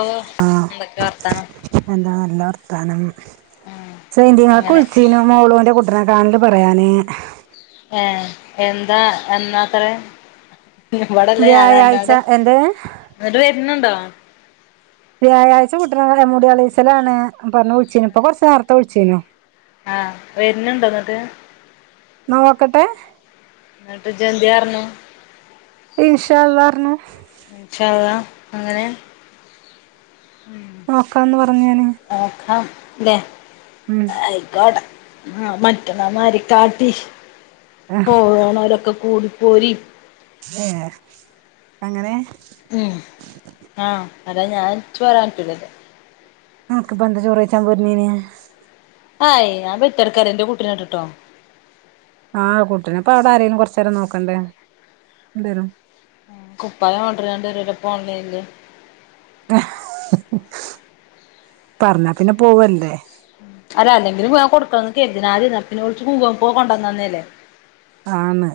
ഓ ആഹ് എന്തൊക്കെ വർ എന്താ നല്ല വർത്താനം ഉം സെയ്ന്തിനാക്ക അങ്ങനെ വിളിച്ചീന്ന് മോളുന്റെ കുട്ടി [unintelligible] പറയാന് ഏഹ് എന്താ എന്നാത്ര ഇവിടല്ലേ വ്യാഴാഴ്ച ആരാന്നോട് എന്ത് ഇങ്ങോട്ട് വരുന്നുണ്ടോ വ്യാഴാഴ്ച കുട്ടിനെ മുടി കളീച്ചലാണ് പറഞ്ഞ് വിളിച്ചിന്ന് ഇപ്പോ കൊറച്ച് നേത്തെ വിളിച്ചിന്ന് ആഹ് വരുന്നുണ്ടോ ഇങ്ങട്ട് നോക്കട്ടെ എന്നിട്ട് ഇജ് എന്ത് പറഞ്ഞു ഇനിഷാ അല്ലാഹ് പറഞു ഇന്ഷാ അല്ലാഹ് അങ്ങനെ നോക്കാന്ന് പറഞ്ഞു ഞാന് നോക്കാംലെ മം ആയിക്കോട ആ മറ്റന്നാ മാ കാട്ടി പോണവരൊക്കെ കൂടിപ്പോരി ഏ അങ്ങനെ. ഉ ആഹ് അതാ ഞാൻട ഇറ്റ് പോരാൻ പറ്റില്ലല്ലേ അനക്ക് ഇപ്പൊ എന്താ ചോറ്വെയ്ച്ചാൻ പോരുന്നീൻ ആ ഞാൻ പെറ്റ് കടക്കാ ന്റെ കൂട്ടിനെ കണ്ടിട്ടോ ആഹ് കുട്ടിനെ അപ്പ അവിടെ ആരേങ്കിലും കൊറച്ച നേരം നോക്കണ്ടേ എ വരും കുപ്പായം ഓഡർ ചെയ്യണ്ട വരല്ലപ്പ ഓൺലൈനില് പറഞ്ഞാ പിന്നെ പോവല്ലേ അല്ല അല്ലെങ്കിലും കൊടുക്കണം കരുതിയതാ വിളിച്ചച്ച് കൊണ്ടന്ന തന്നേല്ലേ ആണ്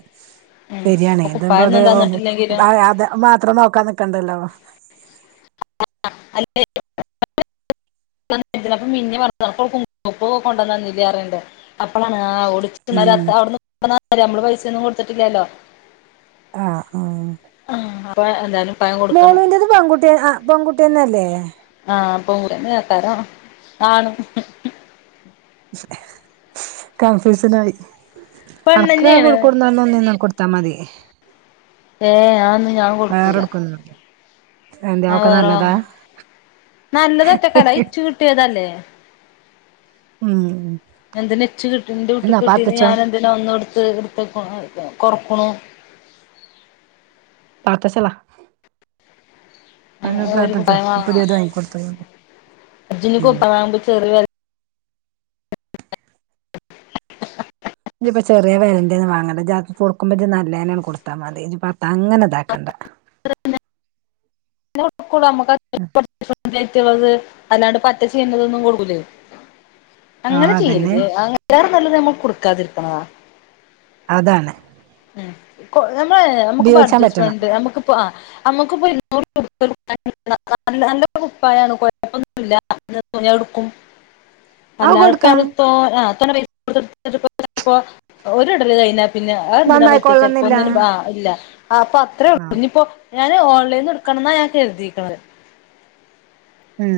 ഉം ശരിയാണ് ഇപ്പൊ ഇത്പ കുപ്പായൊന്നും തന്നിട്ടില്ലെങ്കിലും അത്ത് ഇത്രം നോക്കാൻ നിക്കണ്ടല്ലോ [unintelligible] [unintelligible] അപ്പളാണ് ആ ഓൾ ഓടിച്ച ഉം അ അവിടുന്ന് നമ്മള് പൈസയൊന്നും കൊടുത്തിട്ടില്ലല്ലോ ആഹ് ആഹ് ആ അപ്പൊ എന്തായാലും പ്പായം കൊടുക്കണം പെൺുട്ടിയ ആ പെൺകുട്ടി തന്നെയല്ലേ ആഹ് പ പെൺകുട്ടി തന്നേയ്ക്കാരം ആണും കൺഫ്യൂഷൻ ആയി അനക്ക പെണ്ണന്നെയാണ് കൊഴിക്കോ- ഇന്നൊന്നിന്ന് കൊടുത്താ മതി ഏഹ് ഞാനൊന്നും ഞാൻ കൊടുക്കൂല വേറെടുക്കൊന്നും എന്താ ഞാൻ ഒക്കെ വേറെ നല്ലതാ വാങ്ങും നല്ലത് ഒറ്റക്കല്ല അത് ഇച്ചു കിട്ടിയതല്ലേ ഉം എന്തനെച്ച് കിട്ട് ന്റെ എന്നാ കുട്ടിക്ക് കിട്ടീയത് പാത്തച്ചോ ഞാൻ - എന്തിനാ ഒന്ന് എടുത്ത് എടുത്തക്ക എഹ് കൊറക്ക്ണൂ പാത്ത ചളള ഏഹ് ഒരു പാത്തച്ചോ കുപ്പായം വാങ്ങാ പുതിയത് വാങ്ങിക്കൊടുത്തണ്ട് അർജുന് ഉം കുപ്പമാവുമ്പോ ചെറിയ വ ഇഞ്ഞിപ്പോ ചെറിയ വെലെന്റെ വാങ്ങണ്ട ജ് ആർക്കെ കൊടുക്കുമ്പോ ഇജ്ജ് നല്ലേന്നെ കൊടുത്താ മതി ഇജ്ജ്‌പ്പോ അങ്ങനെ ഇതാക്കണ്ട [inaudible] ന്നാ ഒടുക്കും ഇടാ നമ്മക്ക് അത്യാവശ്യം പുറത്തിക്കിടാൻ പറ്റുന്നത് അല്ലാതെ പറ്റെ ചീഞ്ഞതൊന്നും കൊള്ളൂലെ ആഹ് അങ്ങനെ അതന്നെ ചെയ്യരുത് അതിലേറെ നല്ലത് നമ്മൾ കൊടുക്കാതിരിക്ക്ണതാ അതാണ് ഉം കൊ നമ്മള് നമ്മുക്കിപ്പ ഉപയോഗിച്ചാൻ പറ്റണം അഡ്ജസ്മെന്റ് നമ്മുക്കിപ്പ ആഹ് നമ്മക്ക്പ്പോ [unintelligible] നല്ല നല്ലൊരു കുപ്പായാണ് കുഴപ്പൊന്നല്ല ഞ എടുക്കും അത് അല്ലാ ഇപ്പ കൊടുക്കണം അവി പൈ ഒ ഇടൽ കഴിഞ്ഞ പിന്നെ അതെന്തിനാ പറ്റ ചെലപ്പോ നന്നായിക്കൊള്ളന്നില്ല ഒന്നിനും ആഹ് ഇല്ല അപ്പൊ അത്രേ ഉള്ളൂ ആഹ് ഇഞ്ഞിപ്പോ ഞാൻ ഓൺലൈൻ ട്ക്കണം ന്നാ ഞാൻ കരുതീക്ക്ണെ ഉം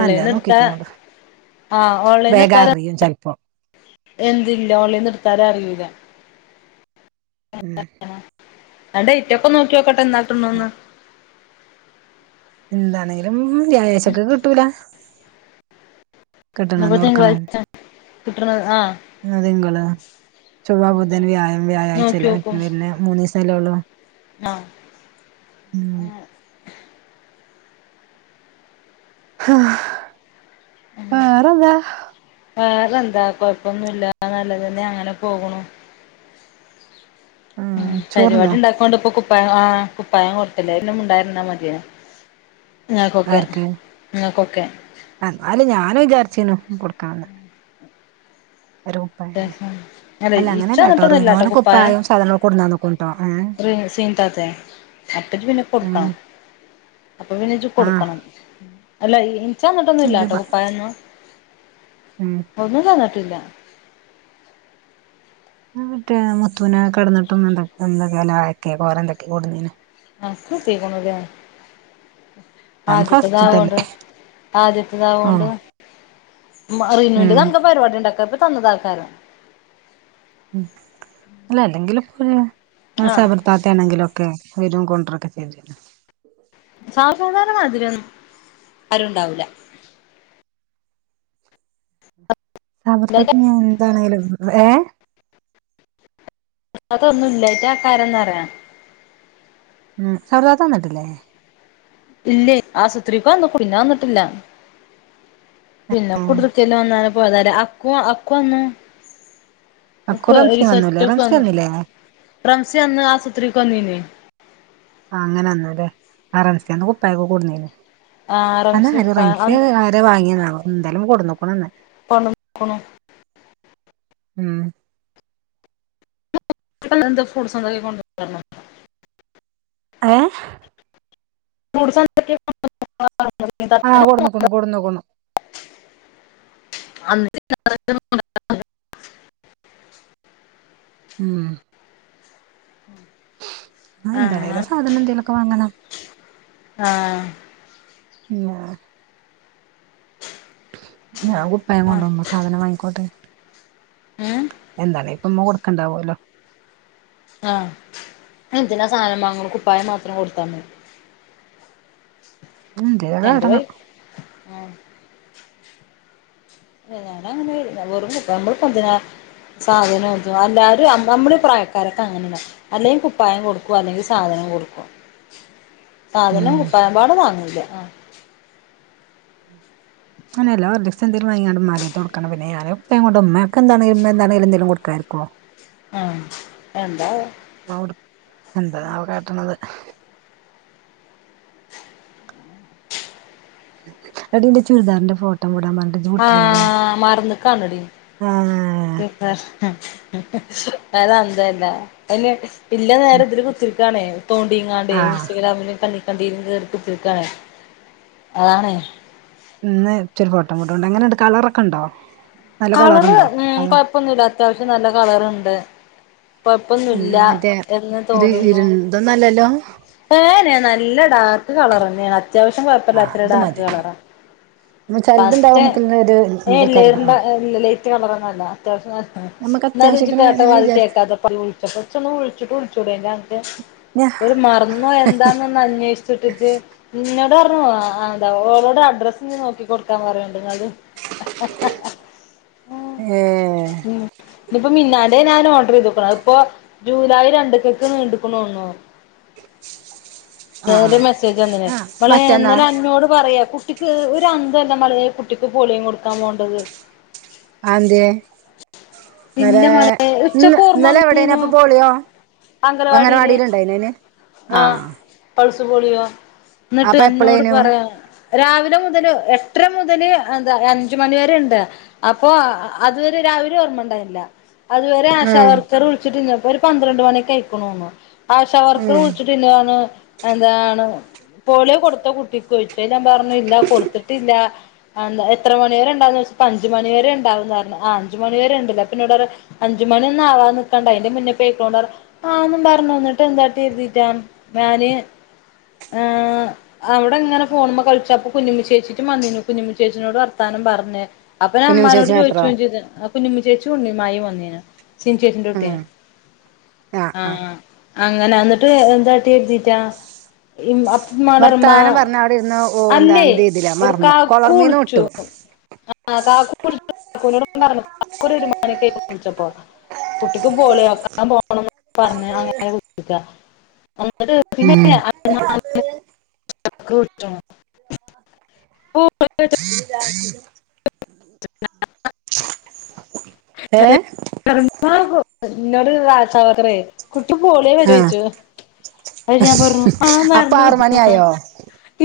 നല്ല എടുത്താ നോക്കിക്കളോണ്ട് ആ ഓൺലൈനിന്ന് എടുത്താല് വെലറിയും ചെലപ്പോ എന്തില്ല ഓൺലൈൻ എടുത്താലും അറിയൂല്ല ഉം ഞാൻ ഡേറ്റ് ഒക്കെ നോക്കിവെക്കട്ടെ എന്നാ കിട്ടുണോന്ന് എന്താണെങ്കിലും വ്യാഴാച്ചക്ക് കിട്ടൂല ഇന്നിപ്പോ കിട്ട്ണന്ന് കൊടുക്കണം തിങ്കളാഴ്ച കിട്ടണത് ആ ഇന്ന് തിങ്കള് ചൊവ്വാ ബുധൻ വ്യാഴം വ്യാഴാഴ്ച്ചല്ലേ നോക്കിയോക്കും മറ്റൊല് വെര്ണെ മൂന്നീസല്ലേ ഒള്ളൂ ആഹ് ഉം ആഹ് വേറെന്താ വേറെന്താ കൊഴപ്പന്നുല്ല എല്ലാം നല്ലതന്നെ അങ്ങനെ പോകുണു ഉം ആഹ് പരിപാടി ചോറ്ന്നോ ഉണ്ടായപ്പം പ്പാണ്ട്പ്പം കുപ്പായം ആഹ് കുപ്പായം കൊടുത്തിലെ അതു പിന്നെ മിണ്ടാതിരുന്നാ മതിയോ ഇങ്ങക്കൊക്കെ ആർക്ക് ഇങ്ങക്കൊക്കെ എന്നാലും ഞാനും വിചാരിച്ചീനു കൊടുക്കാൻ അതെ അല്ല അങ്ങനെയല്ലാട്ടോ ഇച്ചന്നിട്ടൊന്നൂല്ലാട്ടോ റിനോന് കുപ്പായം കുപ്പായും സാധനങ്ങളും കൊടുന്നന്ന്ക്കുട്ടോ ഏഹ് റ് സീൻത്താത്തെ അപ്പജ്ജ് പിന്നെ ഉം കൊടുക്കണം അപ്പൊ പിന്നെജ്ജ് കൊടുക്കണം അല്ല ഇ ഇനിക്ക് തന്നിട്ടൊന്നുംല്ലാട്ടോ ആഹ് കുപ്പായൊന്നും ഉം ഒന്നും തന്നിട്ടില്ല ആഹ് മറ്റേ മുത്തുവിനെ കെടന്നിട്ടും എന്ത എന്തൊക്കെ ലക്ക കോലം കെട്ടി കൊടന്ന്നു അൻക്ക് കിട്ടീക്കുണുലെ അവൻ ഫസ്റ്റ്ത്തല്ലേ ആദ്യത്തെതാവോണ്ട് ഓഹ് ആദ്യത്തെതാവോണ്ട് മ്മ റിനൂന്റെ എന്താ ഉം പരിപാടി ഇണ്ടാക്കാത്ത തന്നതാക്കാരം ഉം അല്ല അല്ലെങ്കിലും പ്പ ഞ് ആ മാസവണം ഇത്താത്ത ആണെങ്കിലൊക്കെ വെരും കൊണ്ടരൊക്കെ ചെയ്തിരുന്നു സാജുത്താനെ മാതിരൊന്നും ആരുണ്ടാവില്ല അവർടാതെ ഞാൻ എന്താണെിലും ഏഹ് അതൊന്നും ഇല്ലായിട്ട് കാരംന്നറിയാം ഉം സർവേ തന്നിട്ടില്ലേ ഇല്ലേ ആസൂത്രിക്ക് വന്ന പിന്നെ വന്നിട്ടില്ല പിന്നെ കുടുല്ല് ചെലവന്നാല പോയതല അക്കു അക്കു വന്നു അക്കു അവക്കെ റംസി ഒരു വന്നൂലേ സെറ്റപ്പ് റംസി ആന്ന് വന്നില്ലേ പ്രാൻസി അന്ന് ആസുപത്രിക്ക് വന്നില്ലേ അങ്ങനന്നല്ലേ ആഹ് റംസന്ന് കുപ്പക്ക കൂടുന്നന് ആഹ് അത് റംസി നല്ലേ ഉപ്പ റംസിയെ അന്ന് വെറുതെ വാങ്ങിയാതവൊ എന്താലും കൊണ്ടു നോക്കണോന്ന് ക്ക്ണു ഉം ട്ടൻ എന്ത് ഫ്രൂട്സ്സോണ്ടേലും കൊണ്ട് വരാന് ഏഹ് മുറി സ്വന്ത ആ കൊടുന്നുക്കുണു [unintelligible] കൊടുന്നുക്കുണു അന്നി [unintelligible] ക്ക്ണു ഉം ആഹ് എന്താണെലും സാധനം എന്തെലൊക്കെ വാങ്ങണം ആഹ് എന്നാ ഞാൻ കുപ്പായം കൊണ്ടു ആഹ് വന്നു സാധനം വാങ്ങിക്കോട്ടെ ഏഹ് എന്തലെ ഇപ്പഉമ്മ കൊടുക്കണ്ടാവുല്ലോ ആഹ് എന്തിനാ സാധനം വാങ്ങാളു കുപ്പായ മാത്രം കൊടുത്താ മതി എന്തേലൊക്കെ രണ്ട് വൈ കാട്ടണം ആഹ് വേറെ ഒന്നുമില്ല വെറും കുപ്പ നമ്മളിപ്പോ എന്തിനാ സാധനേടിച്ചു എല്ലാരും നമ്മള് നമ്മിളി പ്രായക്കാരൊക്കെ അങ്ങനണ് അല്ലെ കുപ്പായം കൊടുക്കും അല്ലെങ്കിൽ സാധനം കൊടുക്കും സാധനം ഉം കുപ്പായം പോലും വാങ്ങിയില്ലആഹ് അനെയല്ലാ ജസ്റ്റ്‌ എന്തേലും വാങ്ങിക്കാണ്ട് ഉമ്മന്റടുത്തു കൊടുക്കണം പിന്നെ ഞാനും ഉപ്പയും കൊണ്ട് ഉമ്മാക്ക് എന്തണെലും ഉമ്മ എന്താണേലും കൊടുക്കാതെ ഇരിക്കുവൊ ആഹ് എന്താ അവിടെ എന്താ ആവോ കട്ടണത് എടി നിന്റെ ചുരിദാറിന്റെ ഫോട്ടോ വിടാൻ പറഞ്ഞിട്ട് ഇജ്ജ് വിട്ടില്ലല്ലോ ആഹ് മറന്ന്ക്കാനാടി എ ഏഹ് ആഹ് അത് അന്തല്ല അതിനീ ഇല്ല നേര ഉം ഇതില് കുത്തി ഇതാണെ തോണ്ടിങ്ങാണ്ട് ആഹ് ഇസ്റ്റഗ്രാമില് കണ്ടിര്ന്ന്ണ്ടക്ക് പോക്കാണ് അതാണ് ഇന്ന ഇച്ചരി ഫോട്ടോങ്ങോട്ടു ഉണ്ട് എങ്ങനെണ്ട് കളറൊക്കെ ഉണ്ടോ നല്ല കളർ കളറുണ്ടോ ഉം അതോ കൊഴപ്പൊന്നുല്ല അത്യാവശ്യം നല്ല കളറുണ്ട് കൊഴപ്പൊന്നുല്ല പിന്നെ മറ്റേ ഇതില് ഇര് ഇതൊന്നുംഅല്ലല്ലോ ഏനെയ നല്ല ഡാർക്ക് കളറന്നെയ അത്യാവശ്യം കുഴപ്പില്ലത ആഹ് ഓര് ഇത് ഡാർക്ക് മതി കളറാ ന്നാ ചെലതുണ്ടാവും ഫസ്റ്റ് നമുക്കിങ്ങനെ ഒരു ഏ ഇതൊക്കെറിയ ആഹ് ലേറിന്റെ ലേറ്റ് കളറൊന്നുംഅല്ല അത്യാവശ്യം നല്ല നമുക്ക് എന്നരിജ് അത്യാവശ്യത്തിന് ഞാൻ കേട്ടപാതി വിചാരിച്ച് കേക്കാതപ വിളിച്ചപ്പം കുറച്ചൊന്നു വിളിച്ചിട്ട് വിളിച്ചുടെ ഞനക്ക് ഞാ ഒരു മർന്നോ എന്താന്നന്ന് അന്വേഷിച്ചിട്ടിട്ട് നിന്നോട് പറഞ്ഞു ആഹ് എന്താ ഓളോട് അഡ്രസ് നോക്കി കൊടുക്കാൻ പറയണ്ട് നിഞത് ആഹ് ഏഹ് ഉം ഇപ്പോ മിന്നാന്റെ ഞാൻ ഓർഡർ ചെയ്ത്ക്കണ ഇപ്പൊ ജൂലൈ രണ്ടക്കൊക്ക് നീണ്ടക്ണുന്നു ആഹ് വേറൊരു ആഹ് മെസ്സേജ് വെന്നീനു ആഹ് ങ്ങളെ മറ്റന്നാ ഇന്നലെ അന്നോട് പറയാ കു ട്ടിക്ക് ഒരു അന്തല്ല മളെ കുട്ടിക്ക് പോളിയം കൊടുക്കാൻ പോണ്ടത് അതെന്തെ ഇന്നലെ ഇല്ല മോളെ ന്ന് ഉച്ചക്ക് ഓർമ്മ ന്നലെവടെന്നു വന്നീനു അപ്പൊ പോളിയോ അംഗനവാടിയില് അങ്ങലവാടിണ്ടെയ്നൊ അയ്ന് ആ ആഹ് പൾസ് പോളിയോ ന്ന്ട്ട് അന്നോട് എപ്പളേനു പറയാ രാവിലെ മുതല് എട്ടര മുതല് എന്താ അഞ്ച് മണി വെരെ ണ്ട് അപ്പൊ അത് വെരെ രാവിലേം ഓർമ്മണ്ടായിന്നില്ല അത് വെരെ ഉം ആശാവർക്ക ച്ചറ് വിൾച്ചിട്ടില്ല അപ്പൊരു പന്ത്രണ്ട് മണിയൊക്കെ ആയ്ക്ക്ണ് തോണ്ണു ആശാ വർക്കറ് ഉം വിൾച്ചിട്ട്ല്ലാന്ന് എന്താണ് പോളിയോ കൊട്ത്തോ കുട്ടിക്കോയ്ച്ച് അയ്ല് ഞാൻ പർഞ്ഞു ല്ല കൊട്ത്ത്ട്ടില്ല എന്താ എത്ര മണിവെരെ ണ്ടാവും ന്നോയ്ച്ചപ്പോ അഞ്ച് മണിവെരെ ണ്ടാവും ന്ന് പർഞ് അ അഞ്ച് മണിവ വെരെ ഇണ്ട് ലെ പ്പ ന്നോട് ർ അഞ്ച് മണിയൊന്നും ആവാൻ നിക്കണ്ട അയ്ന്റെ മുന്നെ പൊയ്ക്കോ ആന്നും പർഞ് ന്ന്ട്ടെന്താട്ടി [unintelligible] ഞാന് ഏ അവടെങ്ങനെ ഫോൺമ്മെ കൾച്ച അപ്പ കുഞ്ഞുമ്മ ചേച്ചിറ്റും വന്നീന് കുഞ്ഞുമ്മ ചേച്ചിനോട് വർത്താനം പർഞ് അപ്പൊ ഞാൻ കുഞ്ഞുമ്മി മ്മാനോട് ചേച്ചി മാത്രോ ചോയ്ച്ചു [unintelligible] കുഞ്ഞുമ്മ ചേച്ചി ഉണ്ണിമായേം വന്നീനു സിനി ചേച്ചിന്റെ കുട്ട്യോ ഉം ആഹ് ആ ആഹ് അങ്ങനെ ന്ന്ട്ട് എന്താട്ടികെര്തീറ്റാ ഇമ് വർത്താനം അപ് പറഞ്ഞ അവിടെ ഇരുന്ന് ഓ എന്താണ് ഇത് ചെയ്തില്ല മറന്നു കൊളർമീന്ന് വിട്ടു [unintelligible] [unintelligible] [unintelligible] വിൾച്ചപ്പോ കുട്ടിക്കും പോളിയോ ഉം [unintelligible] [inaudible] [unintelligible] [inaudible] [inaudible] ഏ [unintelligible] ഇന്നോട് ആശാ വർക്കറെ കുട്ടി പോളിയോ ആഹ് വെച്ചോയ്ച്ചു അപ്പ ഞാൻ പർഞ്ഞു ആന്ന് അപ്പൊ ആറ് പർഞ്ഞു മണിയായോ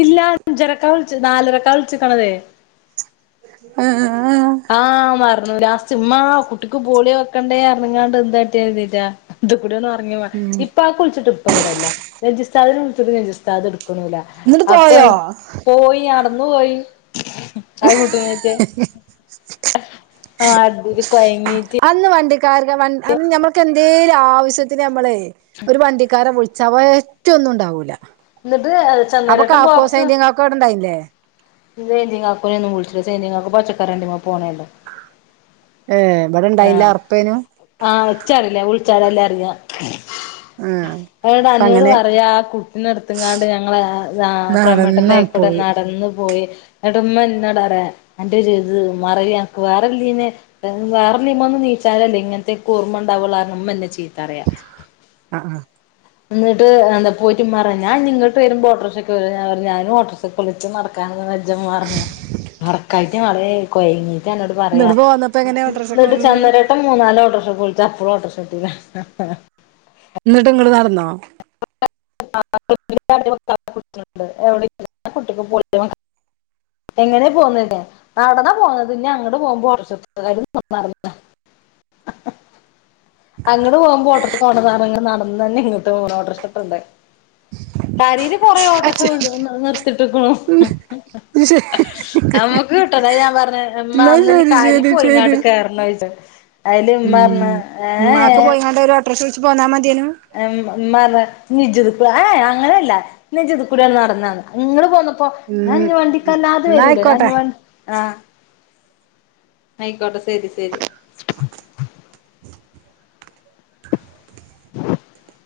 ഇല്ല അഞ്ചരക്ക വിൾച്ച് നാലരക്ക വിൾച്ച്ക്കണതേ ഉം ആ മർന്നു ലാസ്റ്റ് ഇമ്മാ കുട്ടിക്ക് പോളിയോ വെക്കണ്ടേർഞ്ങ്ങാണ്ട് എന്താട്ടിര്തീറ്റാ ഇത് കൂടെ ഒർങ്ങി ഇപ്പ പ്പ വിൾച്ച്ട്ട് ഇപ്പ ഇവിടല്ല നെജുസ്ഥാദ്നെ വിൾച്ച്ട്ട് നെജുസ്ഥാദ് ട്ക്ക്ണുല്ല എന്നിട്ട് അപ്പൊ പോയോ പോയി നടന്നു പോയി ആ കുട്ട്നേറ്റ് ആ അതില് കൊയങ്ങീറ്റ് അന്ന് വണ്ടിക്കാര്ക്ക് വൺ അന്ന് ഞമ്മക്കെന്തേലും ആവശ്യത്തിന് ഞമ്മളെ ഒരു വണ്ടിക്കാരെ വിൾ ചവ ഒറ്റൊന്നും ണ്ടാവൂല ന്ന്ട്ട് ചെന്നേരട്ടം ബോക്സ് ക്കോടണ്ടായിന്ന്ല്ലേ സേന്ജങ്ങാക്കോന ഒന്ന് വിളിച്ചില്ല സേന്ങ്ങക്കക്ക് പച്ചക്കറണ്ടിമ്മ പോണേല്ലോ ഏ ഇവിടെണ്ടായിന്നില്ല ഒർപ്പേനു ആ ഇച്ചറില്ല വിളിച്ചാലല്ലെ അറിയാ ആ എവടെ അപ്പ അന്നോട് അങ്ങനെ പറയാ ആ കുട്ടിനെട്ത്ത്ങ്ങാണ്ട് ഞങ്ങള് ആ പ്രേമേട്ടന്റയ് നടന്നാണ് വടെ പോയി നടന്ന് പോയി ന്ന്ട്ട് മ്മന്നോട് പറയാ അന്റൊര്ത് മറവി അൻക്ക് വേറെല്ലേന് വേറെനിമ ഒന്നും നീച്ചാലല്ലേ ഇങ്ങനത്തെക്ക് ഓർമ്മ ഉണ്ടാവുള്ളറഞ് ഉമ്മന്നെ ചീത്തറിയ. ആ, ആ എന്നിട്ട് എന്താ പോയിറ്റ് ഉമ്മറഞ്ഞ് ഞാ ഇന്നി ഇങ്ങട്ട് വരുമ്പോട്ടോർഷെ കേറി ഞാ പറഞ് ഞാനും ഓട്ടെർഷേ കെ പൊളിച്ചു നടക്കാനന്ന് വജംമ്മറഞ്ഞ് നടക്കായിട്ട് [unintelligible] കൊയങ്ങീട്ട് എന്നോട് പറയാ ഇന്നോട് പോന്നപ്പോ എങ്ങനെ ഓട്ടോറിക്ഷക്ക് എന്നിട്ട് വന്നത് ചന്തരേട്ടം മൂന്നാല് ഓട്ടോർഷോപ്പ് വിളിച്ചപ്പോഴും ഓട്ടോർഷട്ടില്ല. എന്നിട്ട് ഇങ്ങള് നടന്നോ? [unintelligible] എങ്ങനെ പോന്നട്ട. നടന്ന പോന്നത് ഇന്ന അങ്ങട് പോകുമ്പോ [unintelligible] നന്നാറുന്നില്ല അങ്ങട് പോവുമ്പോ ഓട്ടർഷെ ഓട സധനങ്ങ നടന്ന്ന്നെ ഇങ്ങട്ട് പോ ഓട്ടർഷട്ടുണ്ട്. കരയില് കൊറെ ഓട്ടർക്ഷ ഉള്ള നിർത്തിട്ടിക്ക്‌ണു. [unintelligible] ത് കിട്ട ഞാൻ പറഞ് ഇമ്മാ എന്നാ അന്ന് ഇനി ശരി കാരി ശരി പോയി ശരി ഇങ്ങാണ്ട്‌ കേറണ് ചോയി അയില് ഉമ്മാറഞ് ഏഏ പ്രഷവിച്ച് പോന്നാ മതിയെനു. [unintelligible] നിജിത് ഏ അങ്ങനെയല്ല നിജുദക്കൂടിയെങ്ങ നടന്നണ്. നിങ്ങള് പോന്നപ്പോ ഞ ഉം ഇഞ്ഞി വണ്ടിക്കല്ലാതെ എന്നാ വരൂലേ ഞാ ഇഞ്ഞി ആയിക്കോട്ടെ വണ്ടി ആ ആയിക്കോട്ടെ ശരി, ശരി. [inaudible] [inaudible]